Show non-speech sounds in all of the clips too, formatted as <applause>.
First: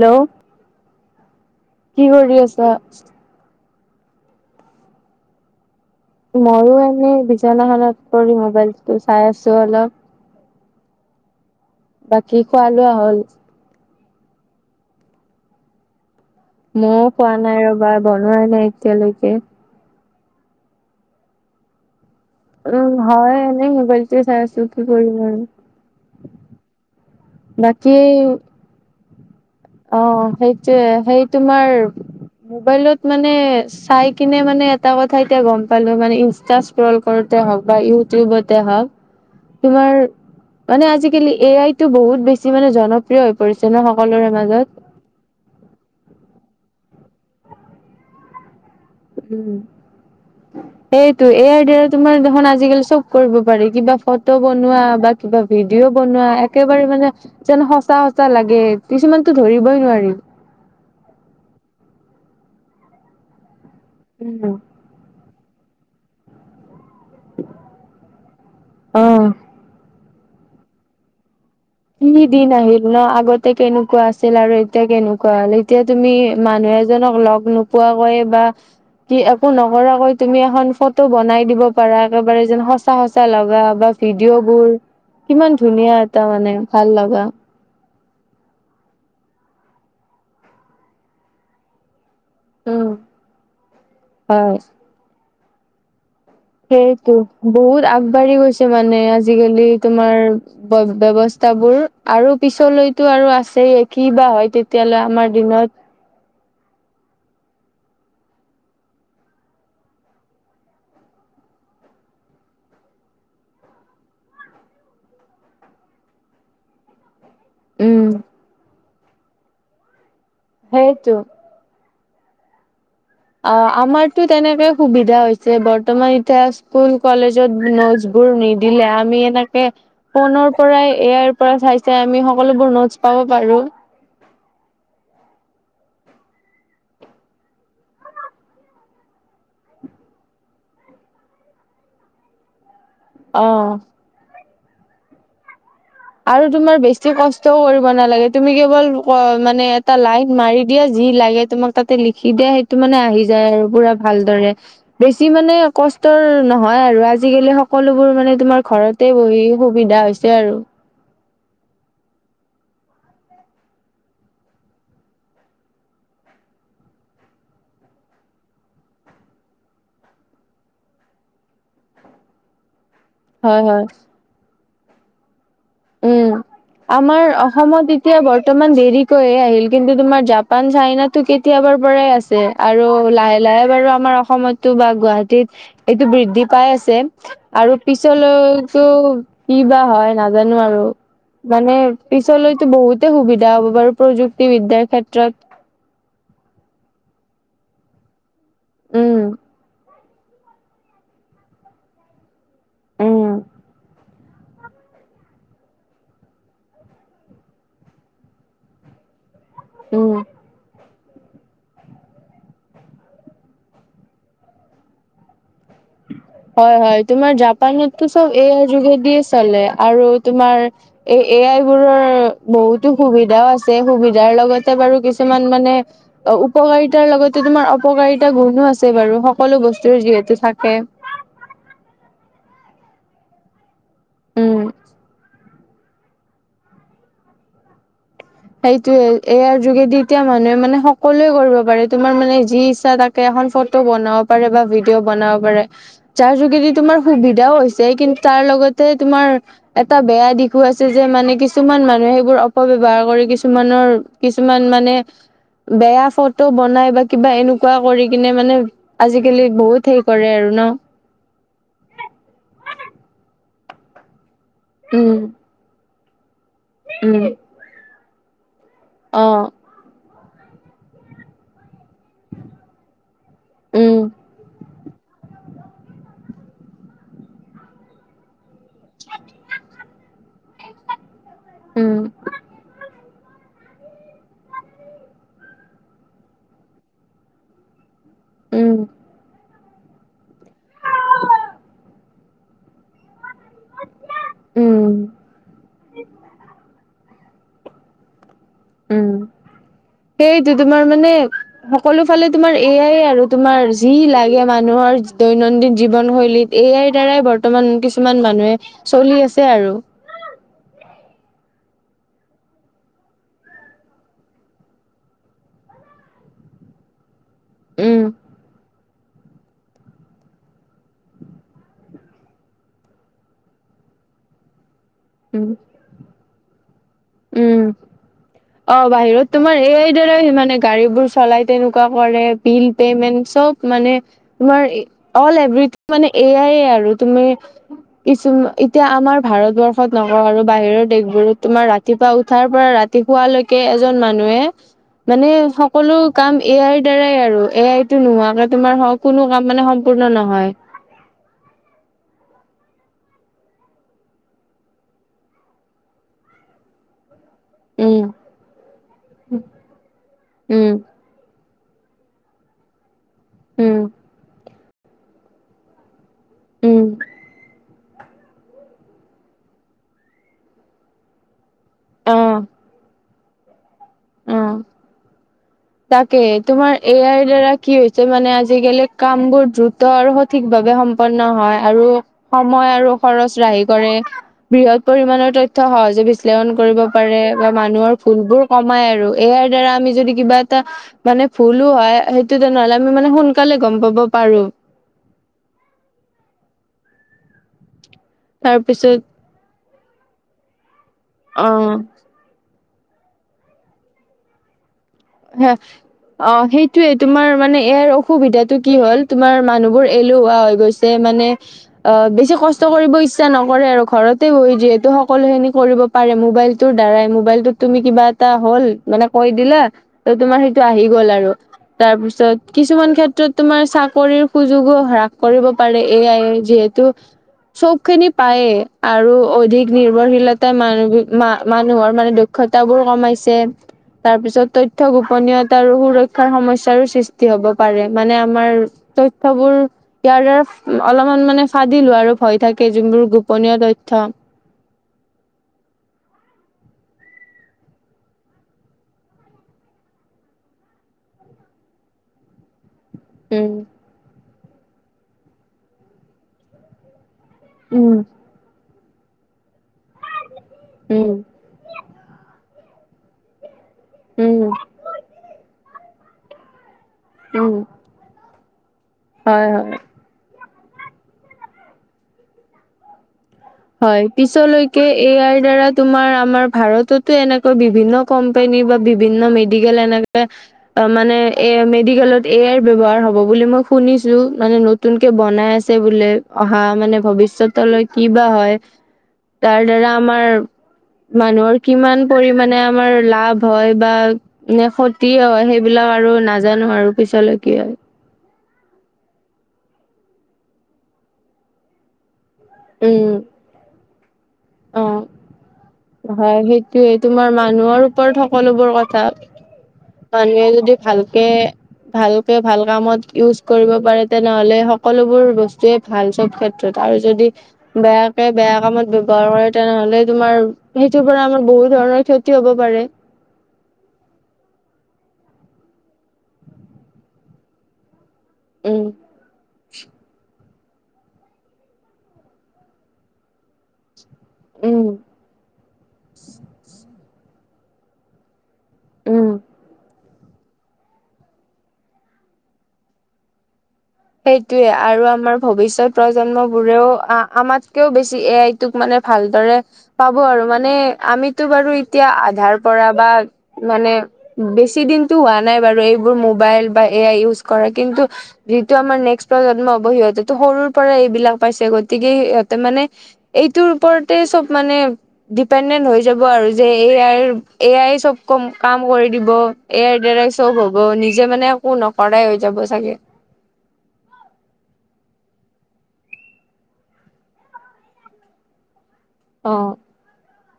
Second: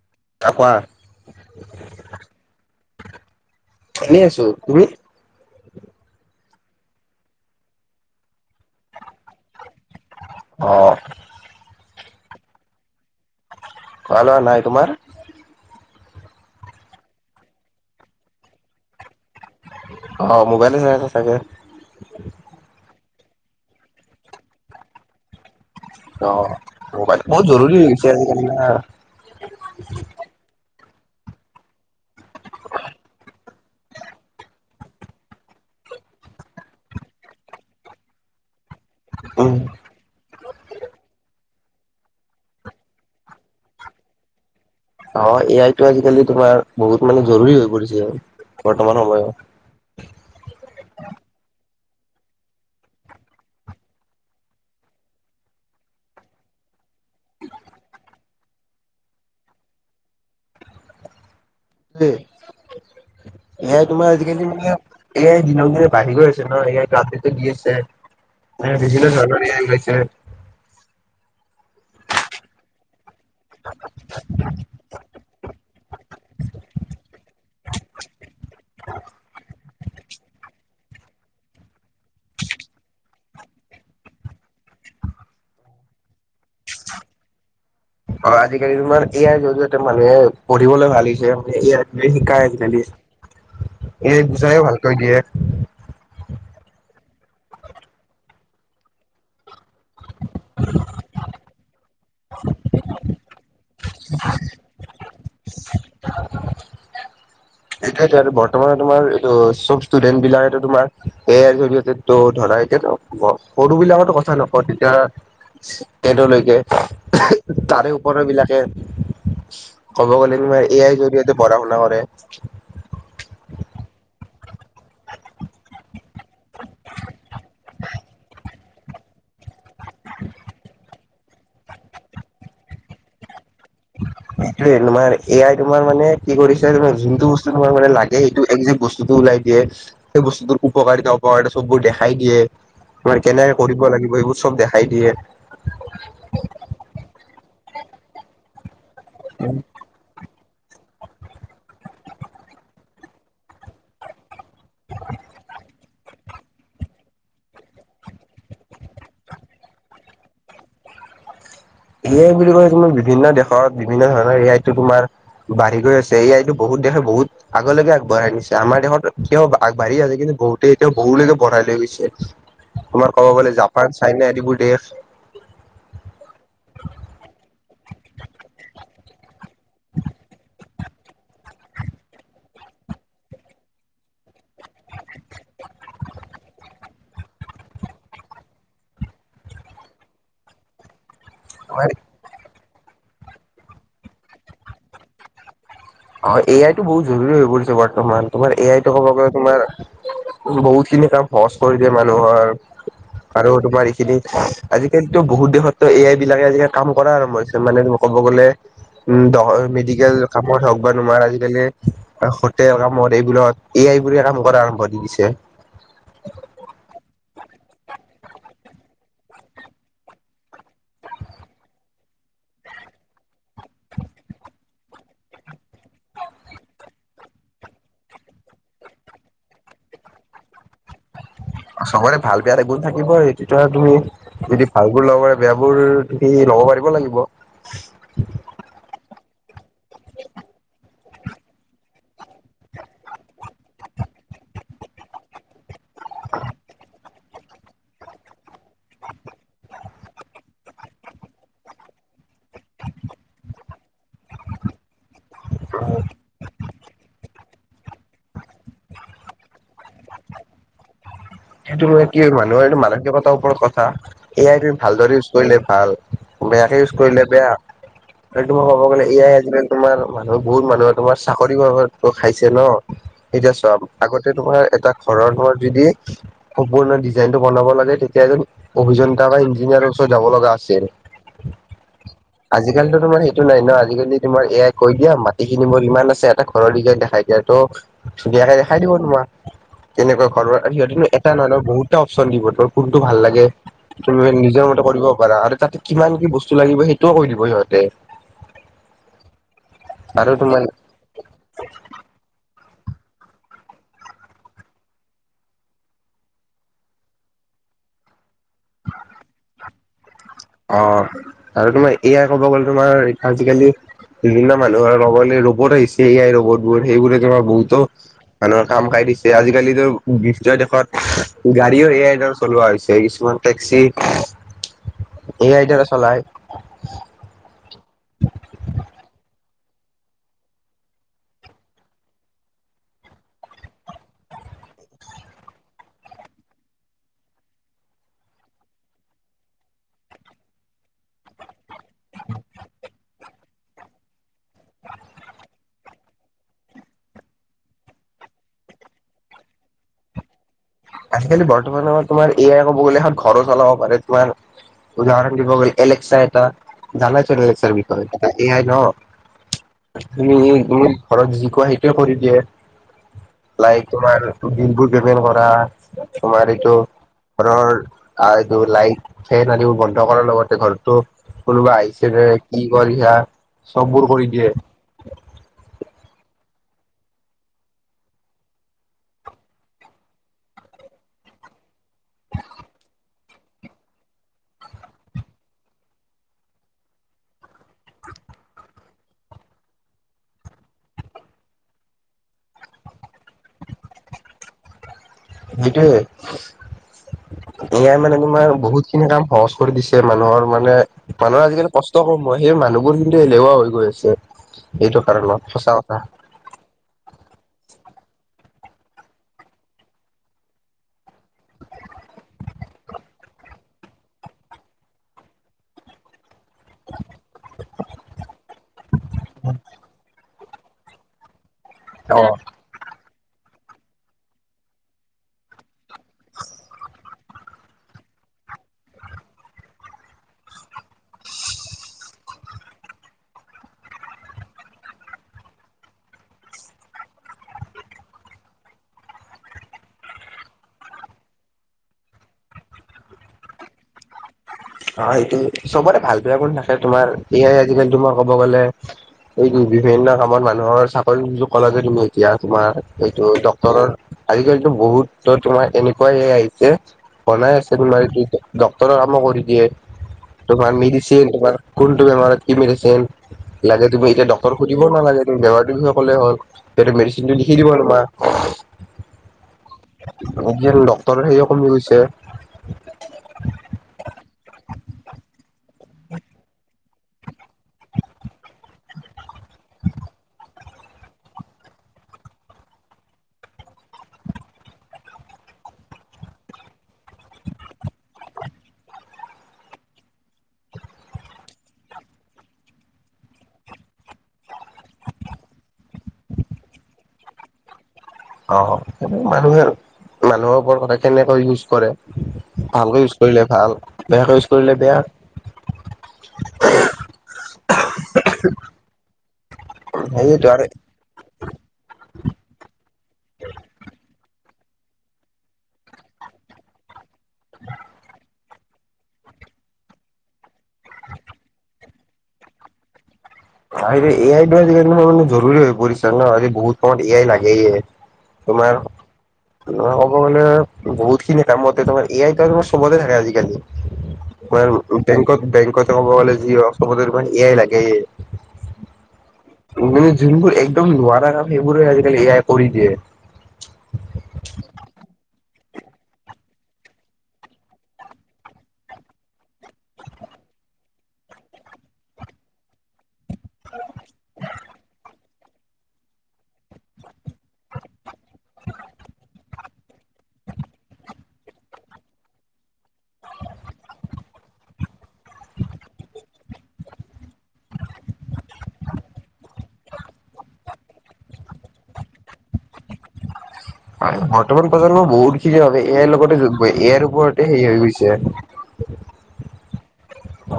Hello অ কোৱা কি কৰি আছা? এনে আছো তুমি মইয়ো এনে বিজনাখনত পৰি মোবাইলটো চাই আছো অলপ অ। বাকী খোৱা লোৱা হ'ল। খোৱা লোৱা নাই তোমাৰ। ময়ও খোৱা নাই ৰবা বনোৱাই নাই এতিয়ালৈকে। অ মোবাইলে চাই আছে চাগে। উম হয় এনেই মোবাইল টো এ চাই আছোঁ কি কৰিম আৰু। অ মোবাইল বহুত জৰুৰি হৈ বাকী গছে আজিকালি অ সেই এ সেই তোমাৰ মোবাইলত মানে চাই কিনে মানে এটা কথা এতিয়া গম পালো মানে ইনষ্টা স্ক্ৰল কৰোতে হওক বা ইউটিউবতে হওক উম তোমাৰ মানে আজিকালি এ আই টো বহুত বেছি মানে জনপ্ৰিয় হৈ পৰিছে ন সকলোৰে মাজত মাজত অ এ আইটো আজিকালি তোমাৰ বহুত মানে জৰুৰী হৈ পৰিছে। বৰ্তমান সময়ত উম সেইটো এয়াৰ ডেয়াৰ। তোমাৰ দেখোন আজিকালি চব কৰিব পাৰি কিবা ফটো বনোৱা, বা কিবা ভিডিঅ' বনোৱা, একেবাৰে মানে যেন সঁচা সচা লাগে। কিছুমানতো ধৰিবই নোৱাৰি। উম এয়া তোমাৰ আজিকালি উম। মানে এয়াই দিন বাঢ়ি গৈছে ন ইয়াৰ? ৰাতি গছে বিজনে জ অ'। গৈছে <unintelligible> কি দিন আহিল ন? আগতে কেনেকুৱা আছি, আৰু এতিয়া কেনেকুৱা হল, এতিয়া তুমি মানুহ এজনক লগ নোপোৱাকৈয়ে বা কি একো ন কৰাকৈ তুমি এখন ফটো বনাই দিব পাৰা একেবাৰে যেন সঁচা সঁচা লগা বা ভিডিঅ বোৰ, কিমান ধুনীয়া এটা মানে। ভাল লগা। অ আজিকালি তোমাৰ এয়াই জৰিয়তে মানুহে পঢ়িবলৈ ভাল হৈছে মান এ শিকাই আজিকালি উম। এই হয়। বুজায়ও ভালকৈ দিয়ে। সেইটো বহুত আগবাঢ়ি গৈছে মানে আজিকালি। তোমাৰ ব্যৱস্থা বোৰ আৰু পিছলৈতটো আৰু আছে। সে কি বা হয় তেতিয়াহ'লে আমাৰ দিনত সেইটয়েতো বৰ্তমান তোমাৰ এইটো চব ষ্টুডেন্ট বিলাকো তোমাৰ এয়াৰ জৰিয়তে তো ধৰা এতি সৰু বিলাকৰো কথা নকওঁ তেতিয়া তেনলৈকে, তাৰে উম ওপৰ বিলাকে <inaudible> ক'ব গ'লে তোমাৰ এ আইৰ সেইটো জৰিয়তে পঢ়া শুনা কৰে। <inaudible> অ আমাৰতো তেনেকে সুবিধা হৈছে। বৰ্তমান এতিয়া স্কুল কলেজত নোটছ বোৰ নিদিলে আমি এনেকে, ফোনৰ পৰাই এয়াৰ পৰা চাই চাই আমি সকলোবোৰ নোটছ পাব পাৰো। সেইটোয়ে তোমাৰ এয়াই তোমাৰ মানে কি কৰিছে যোনটো বস্তু তোমাৰ মানে লাগে সেইটো একে বস্তুটো ওলাই দিয়ে। সেই বস্তুত উপকাৰিতা অপকাৰিতা চববোৰ দেখাই দিয়ে। ম কেনেকে অ কৰিব লাগিব এই বস্ত উৎসৱ দেখাই দিয়ে। আৰু তোমাৰ বেছি কষ্ট- ও কৰিব নালাগে, তুমি কেৱল অ মানে এটা লাইন মাৰি দিয়ে, যি লাগে তোমাক তাতে লিখি দিয়ে, সেইটো মানে আহি যায় আৰু পুৰা ভালদৰে। বেছি মানে কষ্টৰ নহয় আৰু আজিকালি সকলোবোৰ মানে তোমাৰ ঘৰতে বহি সুবিধা হৈছে আৰু। এই আই বুলি কৈ তুমাৰ বিভিন্ন দেশত বিভিন্ন ধৰণৰ এই আইটো তোমাৰ বাঢ়ি গৈ আছে। এই আইটো বহুত দেশে বহুত আগলৈকে আগবঢ়াই নিছে। আমাৰ দেশত কিয় আগবাঢ়ি আছে কিন্তু বহুতে এতিয়া বহুলৈকে বঢ়াই লৈ গৈছে। তোমাৰ ক'ব গ'লে হয় হয় জাপান, চাইনা আদিবোৰ দেশ <inaudible> উম আমাৰ অসমত এতিয়া বৰ্তমান দেৰিকৈয়ে আহিল কিন্তু তোমাৰ জাপন চাইনো কেতিয়াবাৰ পৰাই আছে আৰু লাহে লাহে বাৰু আমাৰ অসমতো বা গুৱাহাটীত এইটো বৃদ্ধি পাই আছে আৰু পিছলৈতো কি বা হয় নাজ নোৱাৰো মানে তোমাৰ পিছ লৈ বহুতে সুবিধা হ'ব বাৰু প্ৰযুক্তিবিদ্যয়াৰ ক্ষেত্ৰত অঁ এ আই তো বহুত জৰুৰী হৈ পৰিছে বৰ্তমান তোমাৰ এ আই তো ক'ব উম গ'লে তোমাৰ বহুত খিনি কাম সহজ কৰি দিয়ে মানুহৰ উম আৰু তোমাৰ এইখিনি আজিকালিতটো বহুত দেশতো এ আই বিলাকে আজিকালি কাম কৰা, আৰম্ভ হৈছে মানে ক'ব গ'লে উম। মেডিকেল উম কামত হওঁক বাট তোমাৰ আজিকালি সতে কামত এইবিলাক এই আই বোৰে কাম কৰা আৰম্ভ দি দিছে হয় হয় তোমাৰ জাপানততো চব এ আইৰ যোগেদিয়ে চলে আৰু তোমাৰ এই এ আই বোৰৰ বহুতো সুবিধাও আছে সুবিধাৰ লগত বাৰু কিছুমান মানে অঁ উপকাৰিতাৰ লগতে তোমাৰ অপকাৰিতা গুণো আছে বাৰু সকলো বস্তুৰ যিহেতু থাকে থাকে চবতে ভাল বেয়া এটা গুণ থাকিবই তেতিয়াতো তুমি উম যদি ভালবোৰ লগৰে বেয়াবোৰ সি ল'ব পাৰিব লাগিব সেইটোয়ে এয়াৰ যোগেদি এতিয়া মানুহে মানে সকলোৱে কৰিব পাৰে তোমাৰ মানে যি ইচ্ছা তাকে এখন ফটো বনাব পাৰে বা ভিডিঅ' বনাব পাৰে যাৰ যোগেদি তোমাৰ সুবিধাও হৈছে কিন্তু তাৰ লগতে তোমাৰ এটা বেয়া দিশো আছে যে মানে কিছুমান মানুহে সেইবোৰ অপব্যৱহাৰ কৰি কিছুমানৰ কিছুমান মানে বেয়া ফটো বনাই বা কিবা এনেকুৱা কৰি কিনে মানে আজিকালি বহুত হেই কৰে আৰু ন এইটো মানে কি মানুহৰ এইটো মানসিকিকতাৰ ওপৰত কথা এ আই তুমি ভালদৰে উম ইউজ কৰিলে ভাল বেয়াকৈ ইউজ কৰিলে উম বেয়া তম ক'ব গ'লে অ এয়াই আজিলে তোমাৰ মানুহ বহুত মানুহে তোমাৰ চাকৰিৰত ত খাইছে ন এতিয়া চাম উম আগতে তোমাৰ এটা ঘৰৰ যদি সপূৰ্ন ডিজাইন টো বনাব লাগে তেতিয়া এজন অভিযন্তা বা ইঞ্জিনিয়াৰৰ ওচৰত যাব লগা আছে উম আজি কালিতো তোমাৰ টো নাই ন আজিকালি তোমাৰ এ আই ক কৈ দিয়া মাটি খিনি মোৰ ইমান আছে এটা ঘৰৰ দিঘে দেখাই দিয়া তো ধুনীয়াকে উম দেখাই দিব তোমাক কেনেকুৱা ঘৰৰ আৰ্হি তাৰ নহয় ন বহুত তাও চন্দীপতৰ কোনটো ভাল লাগে তুমি নিজৰ মতে কৰিব উম পাৰা আৰু তাতে কিমান কি বস্তু লাগিব সেই সেইটোও কৈ দিব সিহঁতে উম সেইটো তোমাৰ মানে সকলো ফালে তোমাৰ এ আইৰ আৰু তোমাৰ যি লাগে মানুহৰ দৈনন্দিন জীৱনশৈলীত এ আইৰ দ্বাৰাই বৰ্তমান কিছুমান মানুহে চলি আছে আৰু অ আৰু তোমাৰ এ আই ক'ব গ'লে তোমাৰ আজিকালি বিভিন্ন মানুহৰ ক'ব গলে ৰ'বত আহিছে এ আই ৰবত বোৰ সেইবোৰে বহুতো উম মানুহৰ কাম কাই দিছে আজিকালিতো বিশ্বই দেশত গাড়ীও এ আইৰ দ্বাৰা চলোৱা হৈছে কিছুমান টেক্সি উম এ আইৰ দ্বাৰা চলাই উম অ বাহিৰত তোমাৰ এ আইৰ দ্বাৰা মানে গাড়ীবোৰ চলাই তেনেকুৱা কৰে বিল পেমেণ্ট চব মানে তোমাৰ অল এভ্ৰিথিং মানে এ আইয়ে আৰু তুমি কিছুমান এতিয়া আমাৰ ভাৰতবৰ্ষত নকওঁ আৰু বাহিৰৰ দেশ বোৰত তোমাৰ ৰা ৰাতিপুৱা উঠাৰ পৰা ৰাতি শুৱালৈকে এজন মানুহে মানে সকলো কাম এ আইৰ দ্বাৰাই আৰু এ আই টো নোহোৱাকে তোমাৰ কোনো কাম মানে সম্পূৰ্ণ নহয়। আজিকালি বৰ্তমান সময়ত তোমাৰ এ আই কব গ'লে এখন ঘৰো চলাব পাৰে তোমাৰ উদাহৰণ দিব গ'লে এলেক্সা এটা জানা উম <unintelligible> এ আই ন উম তুমি ঘৰত যি কোৱা সেইটোয়ে কৰি দিয়ে লাই উম তোমাৰ ডিম্পু ট্ৰেভেল কৰা তোমাৰ এইটো উম ঘৰৰ আৰু এইটো লাইট ফেন আদিবাসী বন্ধ কৰাৰ লগতে ঘৰতো কোনবা আহিছে অ নে কি কৰিছা চববোৰ কৰি দিয়ে অ তাকে তোমাৰ এ আইৰ দ্বাৰা কি হৈছে মানে আজিকালি কাম বোৰ দ্ৰুত আৰু সঠিক ভাৱে সম্পন্ন হয় আৰু সময় আৰু খৰচ ৰাহি কৰে, বৃহৎ পৰিমণৰ তথ্য সহজে বিশ্লেষণ কৰিব পাৰে বা মানুহৰ ভুল বোৰ কম কমাই আৰু ইয়াৰ দ্বাৰা আমি যদি কিবা এটা মানে ভুলো হয় সেইটো তেনেহ'লে আমি মানে সোন- সোনকালে গম পাব পাৰোঁ এ আই মানে তোমাৰ বহুত খিনি কাম সহজ কৰি দিছে মানুহৰ মানে মানুহৰ আজিকালি অ কষ্ট কম হয় সেয়ে মানুহ বোৰ কিন্তু এলেহুৱা হৈ গৈ আছে এইটো কাৰণত হে সঁচা কথা অ সেইটোয়ে তোমাৰ মানে ইয়াৰ অসুবিধাতটো কি হ'ল তোমাৰ মানুহবোৰ এলেহুৱা হৈ গৈছে মানে অ বেছি কষ্ট কৰিব ইচ্ছা নকৰে আৰু ঘৰতে বৈ যিহেতু সকলো খিনি কৰিব পাৰে মোবাইল তোৰ দ্বাৰাই মোবাইলটোত তুমি কিবা এটা হ'ল মানে কৈ দিলে তোমাৰ সেইটো আহি গ'ল আৰু অ অ তাৰপিছত কিছুমান ক্ষেত্ৰ তোমাৰ চাকৰিৰ সুযোগো হ্ৰাস কৰিব পাৰে এ আই এ যিহেতু চব খিনি পায়েই আৰু অধিক নিৰ্ভৰশীলতাই মানুহ মানুহৰ মানে দক্ষতাবোৰ কমাইছে তাৰপিছত তথ্য গোপনীয়তা আৰু সুৰক্ষাৰ সমস্যাৰ সৃষ্টি হব পাৰে মানে আমাৰ তথ্যবোৰ ইয়াৰ দ্বাৰা অলপমান মানে ফাদিলো হোৱাৰ আৰু ভয় থাকে যোনবোৰ গোপনীয় তথ্য অ সেটো চবৰে ভাল বেয়া শুণ থাকে তোমাৰ এয়াই আজিকালি তোমাৰ কব গ'লে এই বিভিন্ন কামত মানুহৰ চাকৰি কল যদি এতিয়া তোমাৰ সেইটো উম ডক্টৰ আজিকালিতো বহুত তোমাৰ এনেকুৱাইে আহিছে বনাই আছে উম তোমাৰি দ <unintelligible> ডক্টৰৰ কাম কৰি দিয়ে তোমাৰ উম মেডিচিন তোমাৰ কোনটো বেমাৰত কি মেডিচিন লাগে তুমি এতিয়া উম ডক্টৰক সুধিব নালাগে তুমি বেমাৰটো কিহত কলে হল সেইটো মেডিচিনটো উম লিখি দিব তোমাক <unintelligible> <inaudible> হয় হয় এতি ডাক্তৰ সেয়ে কমি গৈছে হয় পিছলৈকে এ আইৰ দাৰা তুমাৰ আমাৰ ভাৰততো এনেকৈ বিভিন্ন কোম্পানী বা বিভিন্ন মেডিকেল এনেকে মানে এ মেডিকেলত এ আই ব্যয়ৱসায় হব বুলি মই শুনিছো মানে নতুনকে বনাই আছে বোলে অহা মানে ভৱিষ্যতলৈ কি বা হয় তাৰ দ্বাৰা আমাৰ মানুহৰ কিমান পৰিমানমানে আমাৰ লাভ হয় বা ক্ষতি হয় সেইবিলাক আৰু নাজানো আৰু পিছলৈ কি হয় অ মানুহে মানুহৰ ওপৰত কথা কেনেকৈ ইজ কৰে ভালকৈ ইউজ উম কৰিলে ভাল বেয়াকৈ ইউজ কৰিলে অ বেয়া হয় সেইটোয়ে তোমাৰ মানুহৰ ওপৰত সকলোবোৰ কথা মানুহে সেইয়েতো আৰু যদি ভালকে ভালকে ভাল কামত ইউজ কৰিব পাৰে তেনেহলে সকলোবোৰ বস্তুয়ে ভাল চব ক্ষেত্ৰত আৰু যদি বেয়াকে বেয়া কামত বৱহাৰ কৰে তেনেহলে তোমাৰ সেইটোৰ পৰা আমাৰ বহুত ধৰণৰ ক্ষতি হব পাৰে এ আইটো আজিকালি মানে জৰুৰী হৈ পৰিছে ন আজি বহুত সময়ত এ আই লাগেই তোমাৰ উম ক'ব গ'লে বহুতখিনি কামত তে তোমাৰ এ আই তোমাৰ সবতে থাকে আজিকালি উম মানে বেংকত বেংকতে ক'ব গ'লে যি অসম এ আই লাগেয়ে উম মানে যোনবোৰ একদম নোৱাৰা কাম সেইবোৰ আজিকালি এয়াই কৰি দিয়ে। ভৱিষ্যয়ত প্ৰজন্ম বোৰেও আমাতকেও বেছি এ আইটোক মানে ভালদৰে পাব আৰু মানে আমিতো বাৰু এতিয়া আধাৰ। পৰা বা, মানে বেছি দিন টো হোৱা নাই বাৰু, এইবোৰ মোবাইল বা এ আই ইউজ কৰা কিন্তু যিটো আমাৰ নেক্স প্ৰজন্ম হ'ব, সিহঁতেতো সৰুৰ পৰা এইবিলাক পাইছে। গতিকে সিহঁতে মানে এইটোৰ ওপৰতে চব মানে ডিপেণ্ডেণ্ট হৈ যাব, আৰু যে এ আইৰ, এ আই চব কম কাম কৰি দিব, এ আইৰ দ্বাৰাই চব হ'ব, নিজে মানে একো নকৰাই হৈ যাব চাগে। হয়, বৰ্তমান প্ৰজন্ম বহুত খিনি আছে, এ আইৰ লগতে এ ইয়াৰ ওপৰতে সেই হৈ গৈছে। অ।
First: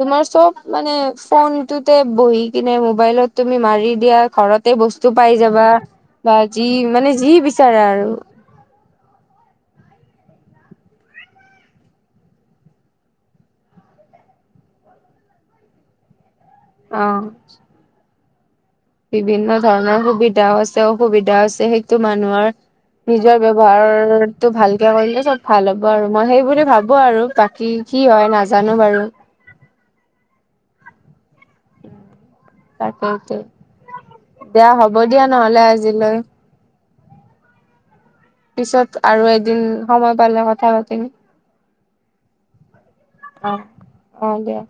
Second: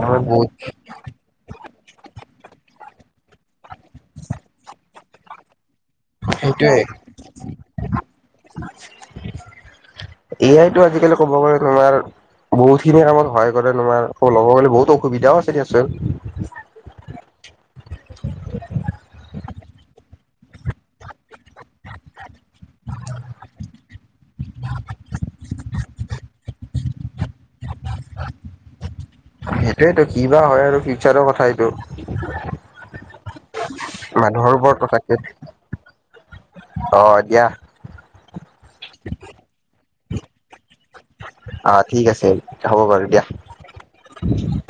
আমাৰ তোমাৰ বহুত চব মানে, ফোন সেটোতে বহি কিনে, মোবাইলত তুমি মাৰি মাৰি দিয়া ঘৰতে বস্তু তটো পাই যাবা। বা, যি সেইটোয়ে মানে, যি বিচাৰা আৰু। এ আইতো, আজিকালি ক'ব গ'লে তোমাৰ বহুতখিনি কামত সহায় কৰে, তোমাৰ ক'ব গ'লে বহুত অসুবিধাও আছে দিয়াচোন। অ <unintelligible> বিভিন্ন ধৰণৰ সুবিধাও আছে, অসুবিধাও আছে, সেইটো মানুহৰ নিজৰ ব্যৱহাৰটো ভালকে কৰিলে, চব ভাল হ'ব আৰু, মই সেই বুলি ভাবো আৰু বাকী কি হয় নাজানো বাৰু। সেইটোয়েটো ক বা হয়, আৰু ফিউচাৰৰ কথা। এইটো উম, তাকেই টো, মানুহৰ দিয়া ওপৰত হব, কথা দিয়া নহলে আজিলৈ অ দিয়া পিছত আৰু এদিন সময় পালে কথা পাতিম। অ, ঠিক আছে হ'ব বাৰু দিয়া। অ অ দিয়া